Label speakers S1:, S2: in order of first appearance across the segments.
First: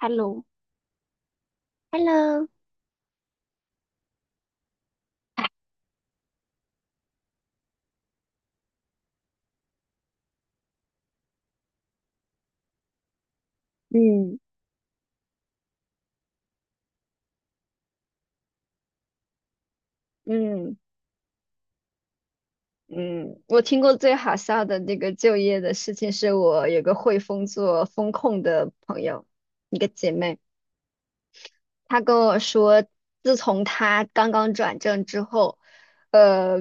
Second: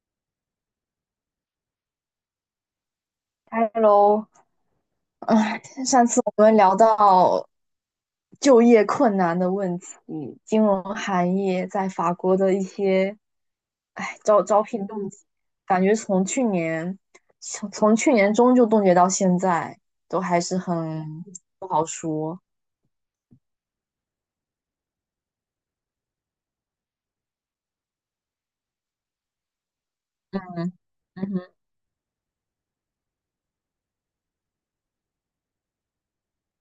S1: Hello，Hello，
S2: Hello，哎，上次我们聊到就业困难的问题，金融行业在法国的一些，哎，
S1: 嗯
S2: 招聘冻结，感觉从去年从去年中就冻结到现在，都还是
S1: 嗯
S2: 很不好说。
S1: 嗯。我听过最好笑的那个就业的事情，是我有个汇丰做风控的朋友，一个姐妹。
S2: 嗯，嗯哼，
S1: 她跟我说，自从她刚刚转正之后，呃，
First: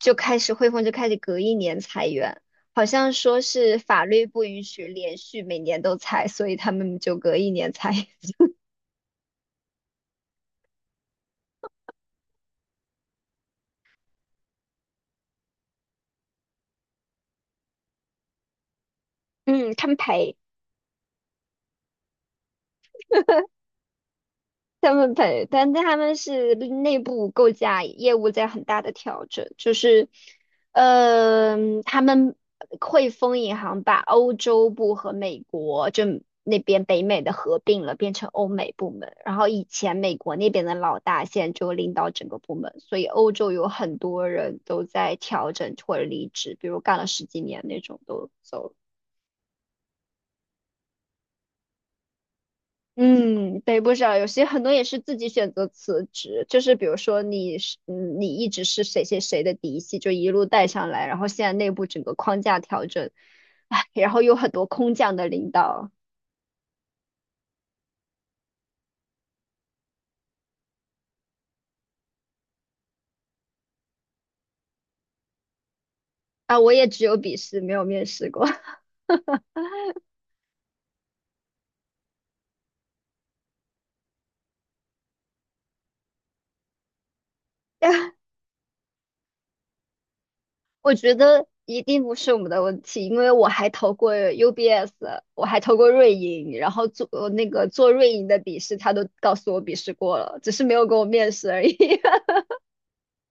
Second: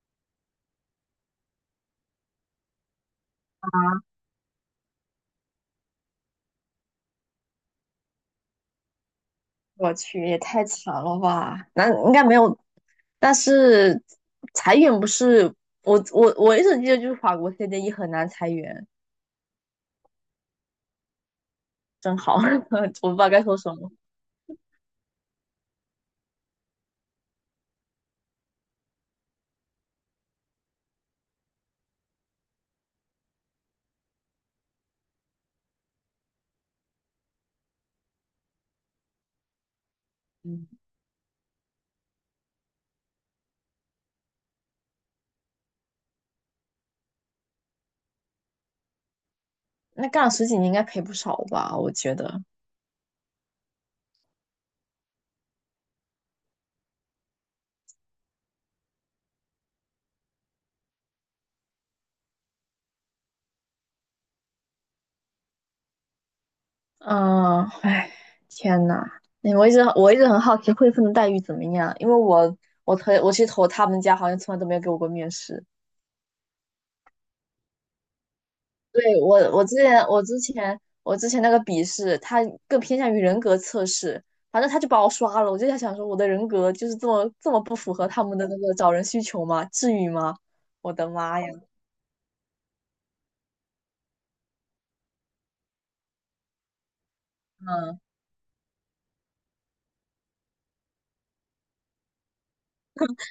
S1: 就开始汇丰就开始隔一年裁员，好像说是法律不允许连续每年都裁，所以他们就隔一年裁。
S2: 我去，也太惨了吧？那应该没有，但是裁员不是。我一直记得就是法国 CDE 很难裁员。
S1: 嗯，他们赔。
S2: 真好，我不知道该说什么。
S1: 他们配，但他们是内部构架业务在很大的调整，就是，他们汇丰银行把欧洲部和美国就那边北美的合并了，变成欧美部门。然后以前美国那边
S2: 嗯，
S1: 的老大现在就领导整个部门，所以欧洲有很多人都在调整或者离职，比如干了十几年那种都走了。
S2: 那干了十几年应该赔不少吧？我觉得，
S1: 嗯，对，不少，有些很多也是自己选择辞职，就是比如说你是，你一直是谁谁谁的嫡系，就一路带上来，然后现在内部整个框架调整，唉，然后有很多空降的领导。
S2: 嗯，哎，天呐，哎，我一直很好奇汇丰的待遇怎么样，因为我我去投他们家，好像从来都没有给我过面试。
S1: 啊，我也只有笔试，没有面试过，
S2: 对，我之前那个笔试，它更偏向于人格测试，反正他就把我刷了。我就在想说，我的人格就是这么不符合
S1: 但
S2: 他们的那个找人需求吗？至于吗？我
S1: 我
S2: 的
S1: 觉
S2: 妈
S1: 得
S2: 呀！
S1: 一定不是我们的问题，因为我还投过 UBS，我还投过瑞银，然后做
S2: 嗯。
S1: 瑞银的笔试，他都告诉我笔试过了，只是没有给我面试而已。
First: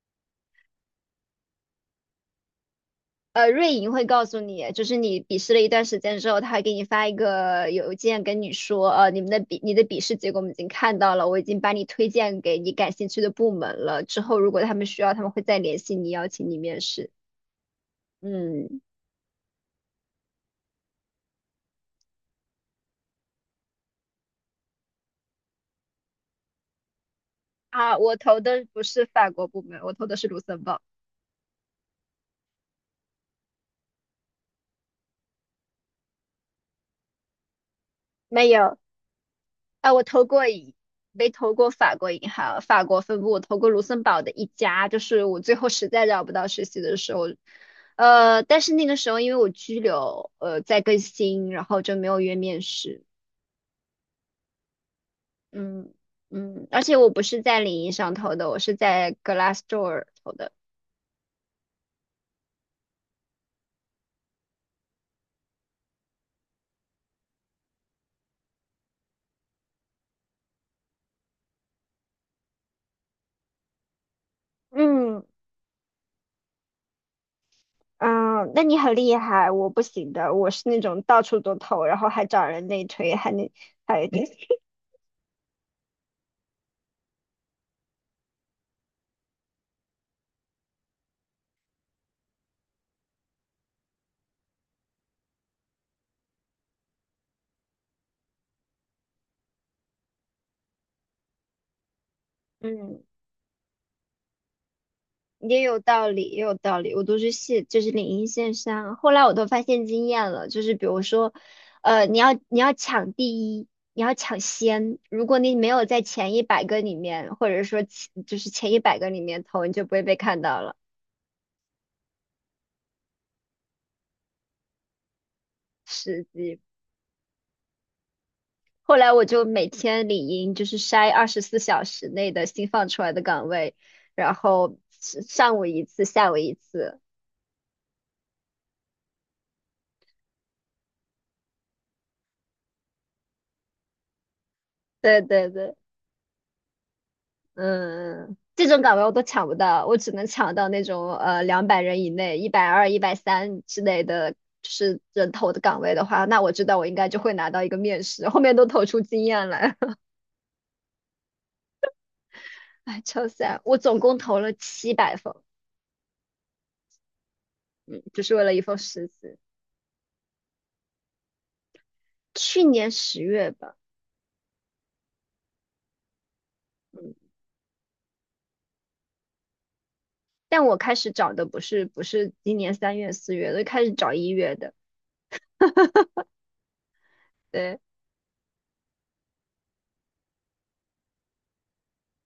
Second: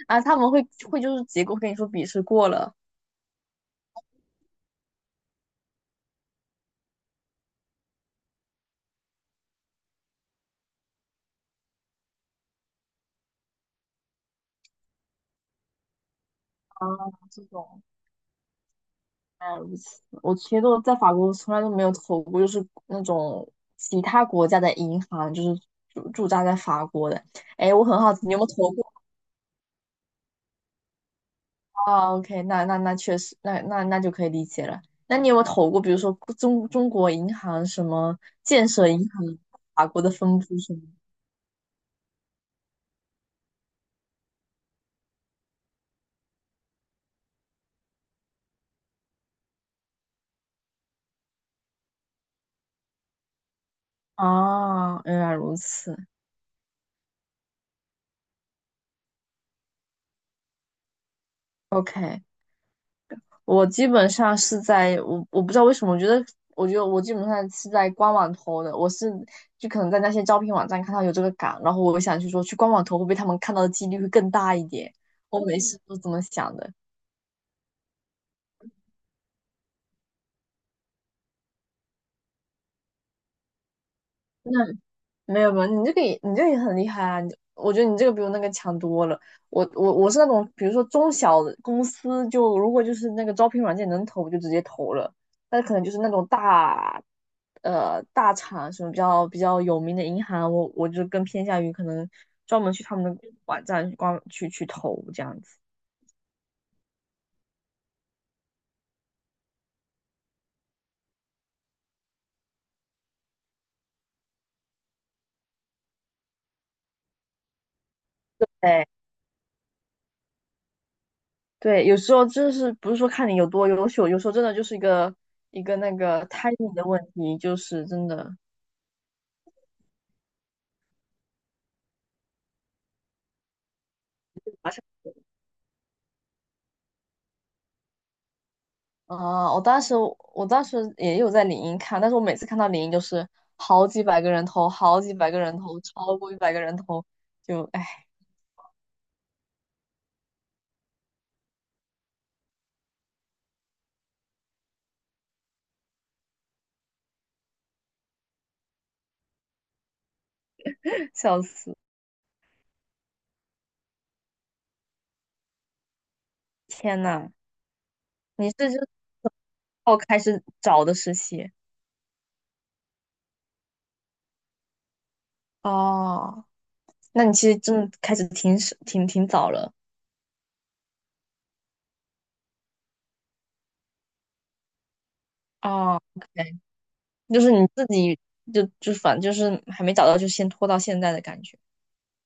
S2: 啊，他们会就是结果会跟你说笔试过了。
S1: 瑞银会告诉你，就是你笔试了一段时间之后，他会给你发一个邮件跟你说，你的笔试结果我们已经看到了，我已经把你推荐给你感兴趣的部门了。之后如果他们需要，他们会再联系你，邀请你面
S2: 啊，
S1: 试。
S2: 这种，
S1: 嗯。
S2: 原来如此，我其实都在法国从来都没有投过，就是那种其他国家的银行，就是驻扎在法国的。哎，我
S1: 啊，
S2: 很好
S1: 我
S2: 奇，你有
S1: 投
S2: 没有
S1: 的
S2: 投
S1: 不
S2: 过？
S1: 是法国部门，我投的是卢森堡。
S2: 啊？OK,那确实，那就可以理解了。那你有没有投过，比如说中国银行什么
S1: 没
S2: 建
S1: 有。
S2: 设银行法
S1: 啊，
S2: 国
S1: 我
S2: 的
S1: 投
S2: 分
S1: 过
S2: 部什
S1: 一
S2: 么？
S1: 没投过法国银行法国分部，我投过卢森堡的一家，就是我最后实在找不到实习的时候，但是那个时候因为我居留，在更新，然后就没有约面试。
S2: 啊，原来如
S1: 嗯
S2: 此。
S1: 嗯。而且我不是在领英上投的，我是在 Glassdoor 投的。
S2: OK,我基本上是在我不知道为什么，我觉得我基本上是在官网投的，我是就可能在那些招聘网站看到有这个岗，然后我想去说去官网投会不会他们看到的几率会更大一点，
S1: 嗯
S2: 我每次都这么想的。
S1: 嗯，那你很厉害，我不行的，我是那种到处都投，然后还找人内推，还那还
S2: 没有没有，你这个也很厉害啊！你我觉得你这个比我那个强多了。我是那种，比如说中小的公司就，如果就是那个招聘软件能投，我就直接投了。但是可能就是那种大，大厂什么比较有名的银行，我就更偏向于可能专门去他
S1: 嗯，
S2: 们的网站去光去去投这样子。
S1: 也有道理，也有道理。我都是线，就是领英线上，后来我都发现经验了，就是比如说，你要抢第一，你要抢先。如果你没有在前一百个里面，或者说前就是前一
S2: 对，
S1: 百个里面投，你就不会被看到了。
S2: 对，有时候就是不是说看你有多优秀，有时候真的就是一个那
S1: 实
S2: 个
S1: 际，
S2: timing 的问题，就是真的。
S1: 后来我就每天领英，就是筛24小时内的新放出来的岗位，然后上午一次，下午一次。
S2: 啊，我当时也有在领英看，但是我每次看到领英就是好几百个人头，好几
S1: 对
S2: 百个
S1: 对
S2: 人
S1: 对。
S2: 头，超过一百个人头，就唉，
S1: 嗯，这种岗位我都抢不到，我只能抢到那种200人以内、120、130之类的，就是人头的岗位的话，那我知道我应该就会拿到一个面试，后面都投出经验来。
S2: 笑死！
S1: 哎，超 s a 我总共投了700封。
S2: 天呐，
S1: 嗯，就是为
S2: 你
S1: 了一
S2: 是
S1: 封
S2: 就，
S1: 实习，
S2: 哦，开始找的实习。
S1: 去年10月吧。
S2: 哦？
S1: 嗯，
S2: 那你其实真的开始挺挺早了。
S1: 但我开始找的不是不是今年3月4月的，开始找1月的。
S2: 哦。OK,就是你
S1: 对。
S2: 自己就反正就是还没找到，就先拖到现在的感觉。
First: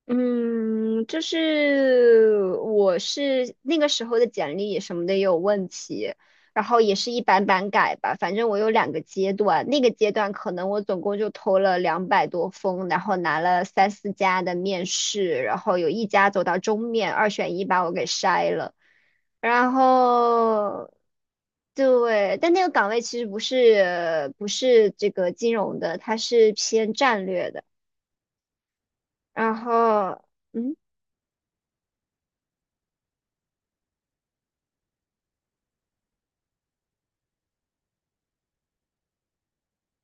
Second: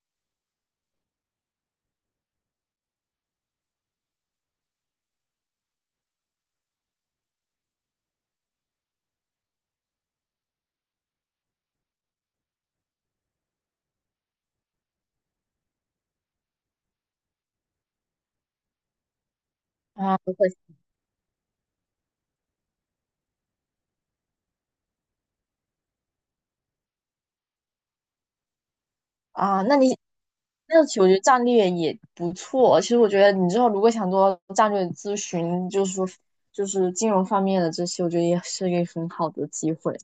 S1: 嗯，就是我是那个时候的简历什么的也有问题，然后也是一版版改吧。反正我有两个阶段，那个阶段可能我总共就投了200多封，然后拿了三四家的面试，然后有一家走到终面，二选一把我给筛了。然
S2: 啊，不会。
S1: 后，对，但那个岗位其实不是不是这个金融的，它是偏战略的。然
S2: 啊，
S1: 后。嗯，
S2: 那其实我觉得战略也不错。其实我觉得你之后如果想做战略咨询，就是说金融方面的这些，我觉得也是一个很好的机会。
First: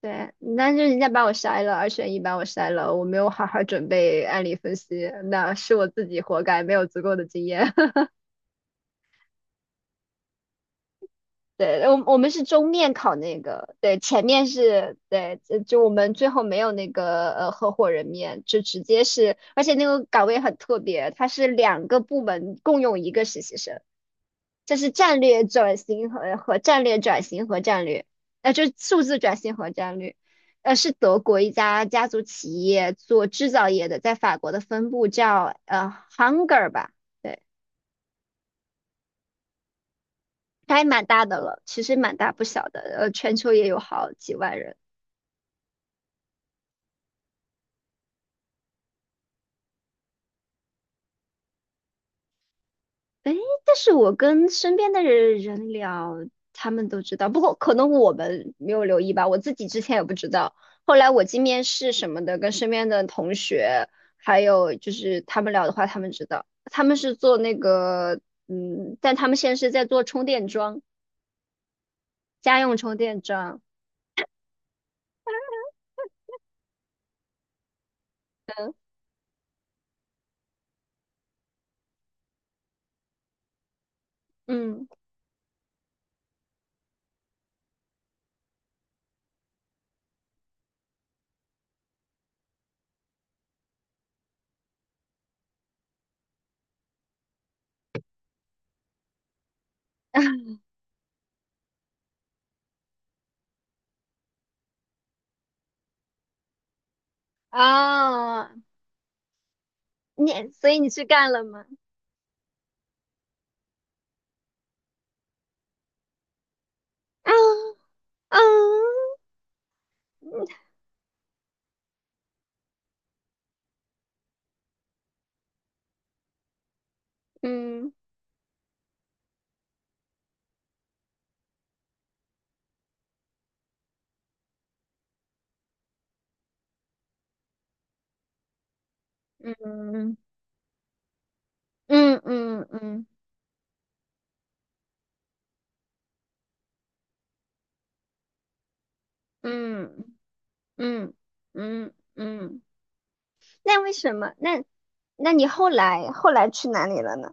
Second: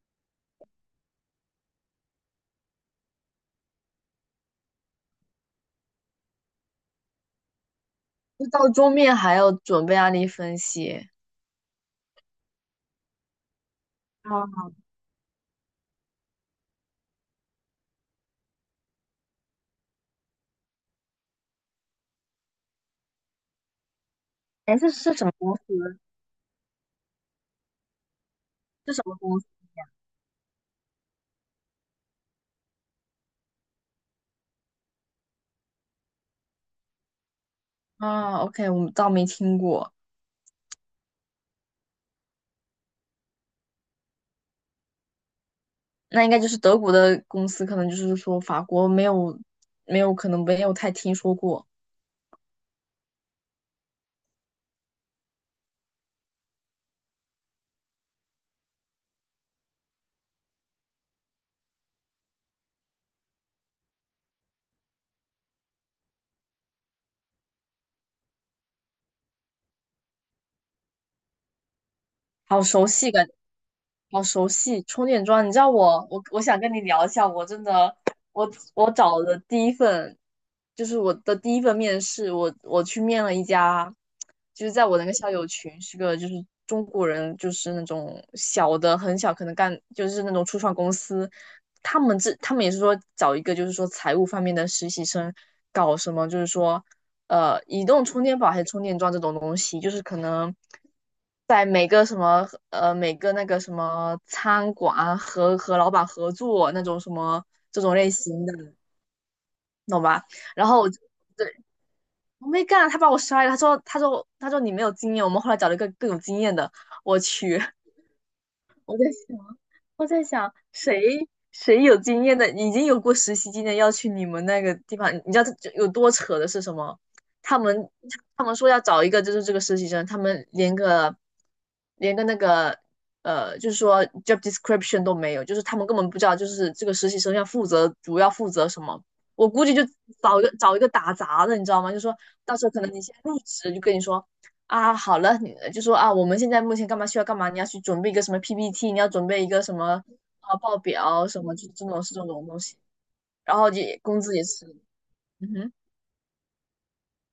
S1: 对，但是人家把我筛了，二选一把我筛了，我没有好好准备案例分析，那是我自己活该，没有足够的经验。
S2: 就到桌面还要准备案例分析。
S1: 对，我们是终面考那个，对，前面
S2: 啊，
S1: 是对，就我们最后没有那个合伙人面，就直接是，而且那个岗位很特别，它是两个部门共用一个实习生。这
S2: 哎，这
S1: 是
S2: 是
S1: 战
S2: 什么
S1: 略
S2: 公
S1: 转
S2: 司？
S1: 型和战略转型和战略。就是
S2: 是
S1: 数
S2: 什么
S1: 字转
S2: 公司？
S1: 型和战略。是德国一家家族企业做制造业的，在法国的分部叫Hunger 吧。对，
S2: 啊。OK,我倒没听过，
S1: 它还蛮大的了，其实蛮大不小的，全球也有好几万人。
S2: 那应该就是德国的公司，可能就是说法国没有可能没有太听说过，
S1: 哎，但是我跟身边的人聊，他们都知道，不过可能我们没有留意吧，我自己之前也不知道。后来我进面试什么的，跟身边的同学，还有就是他们聊的话，他们知道，他们是做那个，嗯，但他们现在是在做充电桩，家
S2: 好
S1: 用
S2: 熟
S1: 充
S2: 悉
S1: 电
S2: 感。
S1: 桩。
S2: 好熟悉充电桩，你知道我想跟你聊一下，我真的我我找的第一份，就是我的第一份面试，我去面了一家，就是在
S1: 嗯，
S2: 我那个校友群是个就是中国人，就是那种小的很小，可能干就是那种初创公司，他们也是说找一个就是说财务方面的实习生，搞什么就是说移动充电宝还是充电桩这种东西，就是可能 在每个什么每个那个什么餐馆啊和老板合作那种什么这种类型
S1: 啊，
S2: 的，懂吧？然
S1: 所以
S2: 后
S1: 你
S2: 我就
S1: 去干了吗？
S2: 我没干，他把我摔了，他说你没有经验，我们后来找了一个更有经验的，我
S1: 啊
S2: 去。
S1: 啊，
S2: 我在想，我在想谁有经验的，已经有过实习经验，要去你们那个地方，你知道这有多扯的是什么？他们
S1: 嗯
S2: 他们说要找一个就是这个实习生，他们连个那个，就是说 job description 都没有，就是他们根本不知道就是这个实习生要负责主要负责什么。我
S1: 嗯
S2: 估计就
S1: 嗯
S2: 找一个打杂的，你知道吗？就说
S1: 嗯
S2: 到
S1: 嗯
S2: 时
S1: 嗯
S2: 候可能你
S1: 嗯。
S2: 先入职，就跟你说啊，好了，你就说啊，我们现在目前干嘛需要干嘛，你要去准备一个什么 PPT,你要准备一个什
S1: 嗯
S2: 么啊报
S1: 嗯
S2: 表什么，就这
S1: 嗯
S2: 种是这种
S1: 嗯
S2: 东
S1: 嗯，
S2: 西。然后就
S1: 那为什
S2: 工
S1: 么？
S2: 资也
S1: 那
S2: 是，
S1: 那你
S2: 嗯
S1: 后
S2: 哼，
S1: 来后来去哪里了呢？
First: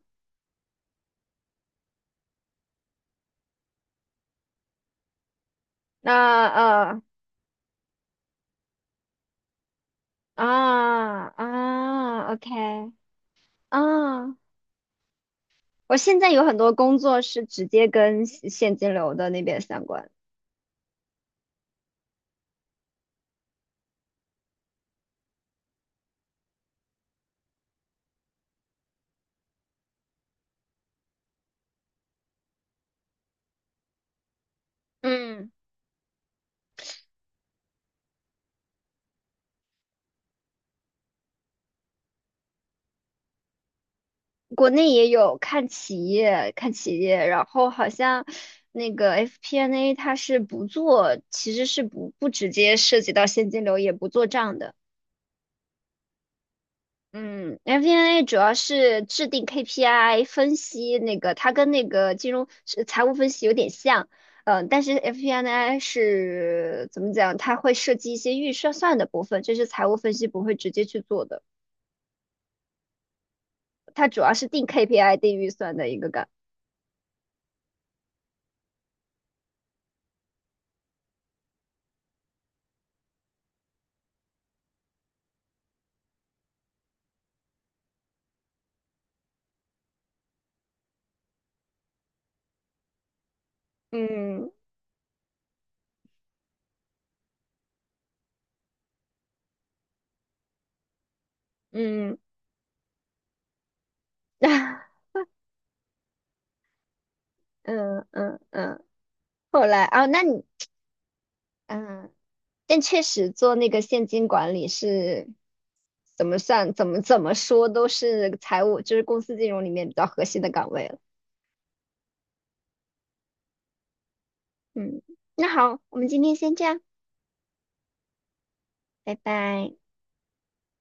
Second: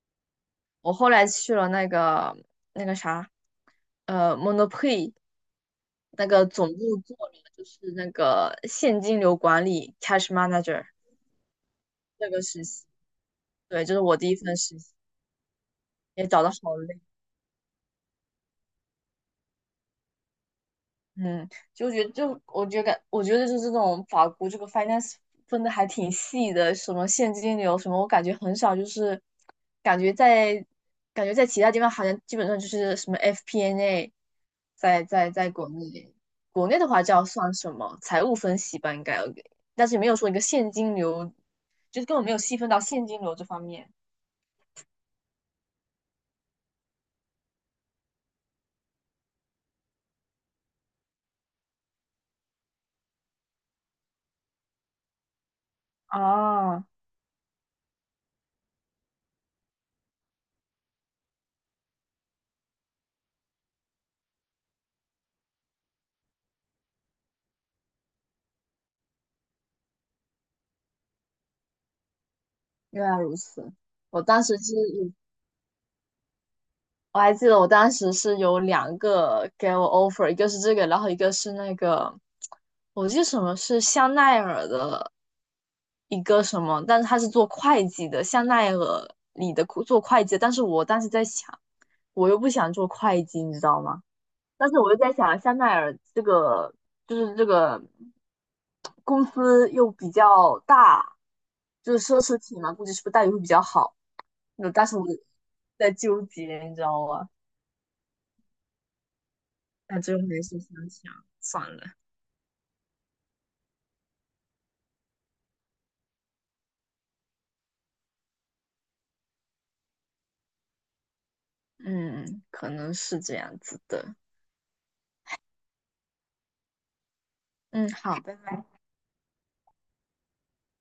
S2: 我后来去了那个啥，Monoprix 那个
S1: 啊
S2: 总部做了就是那个现金流管理 Cash Manager
S1: 啊
S2: 这
S1: 啊
S2: 个实习，
S1: ，OK
S2: 对，这是我第一
S1: 啊，
S2: 份实习，
S1: 我现
S2: 也
S1: 在
S2: 找
S1: 有
S2: 的
S1: 很多
S2: 好
S1: 工
S2: 累。
S1: 作是直接跟现现金流的那边相关。
S2: 嗯，就觉得就我觉得就是这种法国这个 finance 分的还挺细的，什么现金流什么，我感觉很少，就是感觉在感觉在其他地方好像基本上就是什么 FP&A，n 在在在
S1: 嗯，
S2: 国内的话叫算什么财务分析吧，应该，但是没有说一个现金流，就是根本没有细分到现金流这方面。
S1: 国内也有看企业，看企业，然后好像那个 FP&A n 它是不做，其实是不不直接涉及到现金流，也不做账的。
S2: 啊，
S1: 嗯，FP&A 主要是制定 KPI，分析那个它跟那个金融是财务分析有点像。嗯、但是 FP&A 是怎么讲？它会涉及一些预算算的部分，这是财务分析不会直接去做的。
S2: 原来如此。
S1: 它主
S2: 我
S1: 要
S2: 当
S1: 是
S2: 时
S1: 定
S2: 是
S1: KPI、定预算的一个岗。
S2: 我还记得我当时是有两个给我 offer,一个是这个，然后一个是那个，我记得什么是香奈儿的一个什么，但是他是做会计的，香奈儿里的做会计的，但是我当时在想，我又不想做会计，你知道吗？
S1: 嗯
S2: 但是我又在想，香奈儿这个这个公司又比较大，就是
S1: 嗯
S2: 奢侈品嘛，估计是不是待遇会比较好？那当时我 在纠结，你知道吗？
S1: 嗯嗯嗯，后来
S2: 那
S1: 啊、
S2: 最后
S1: 那
S2: 还
S1: 你
S2: 是想想算了。
S1: 嗯。但确实做那个现金管理是怎么算、怎么说都是财务，就是公司金融里面比较核心的岗位了。
S2: 嗯，可能是这样子的。
S1: 嗯，那好，我们今天先这样，
S2: 嗯，好，拜拜。
S1: 拜拜。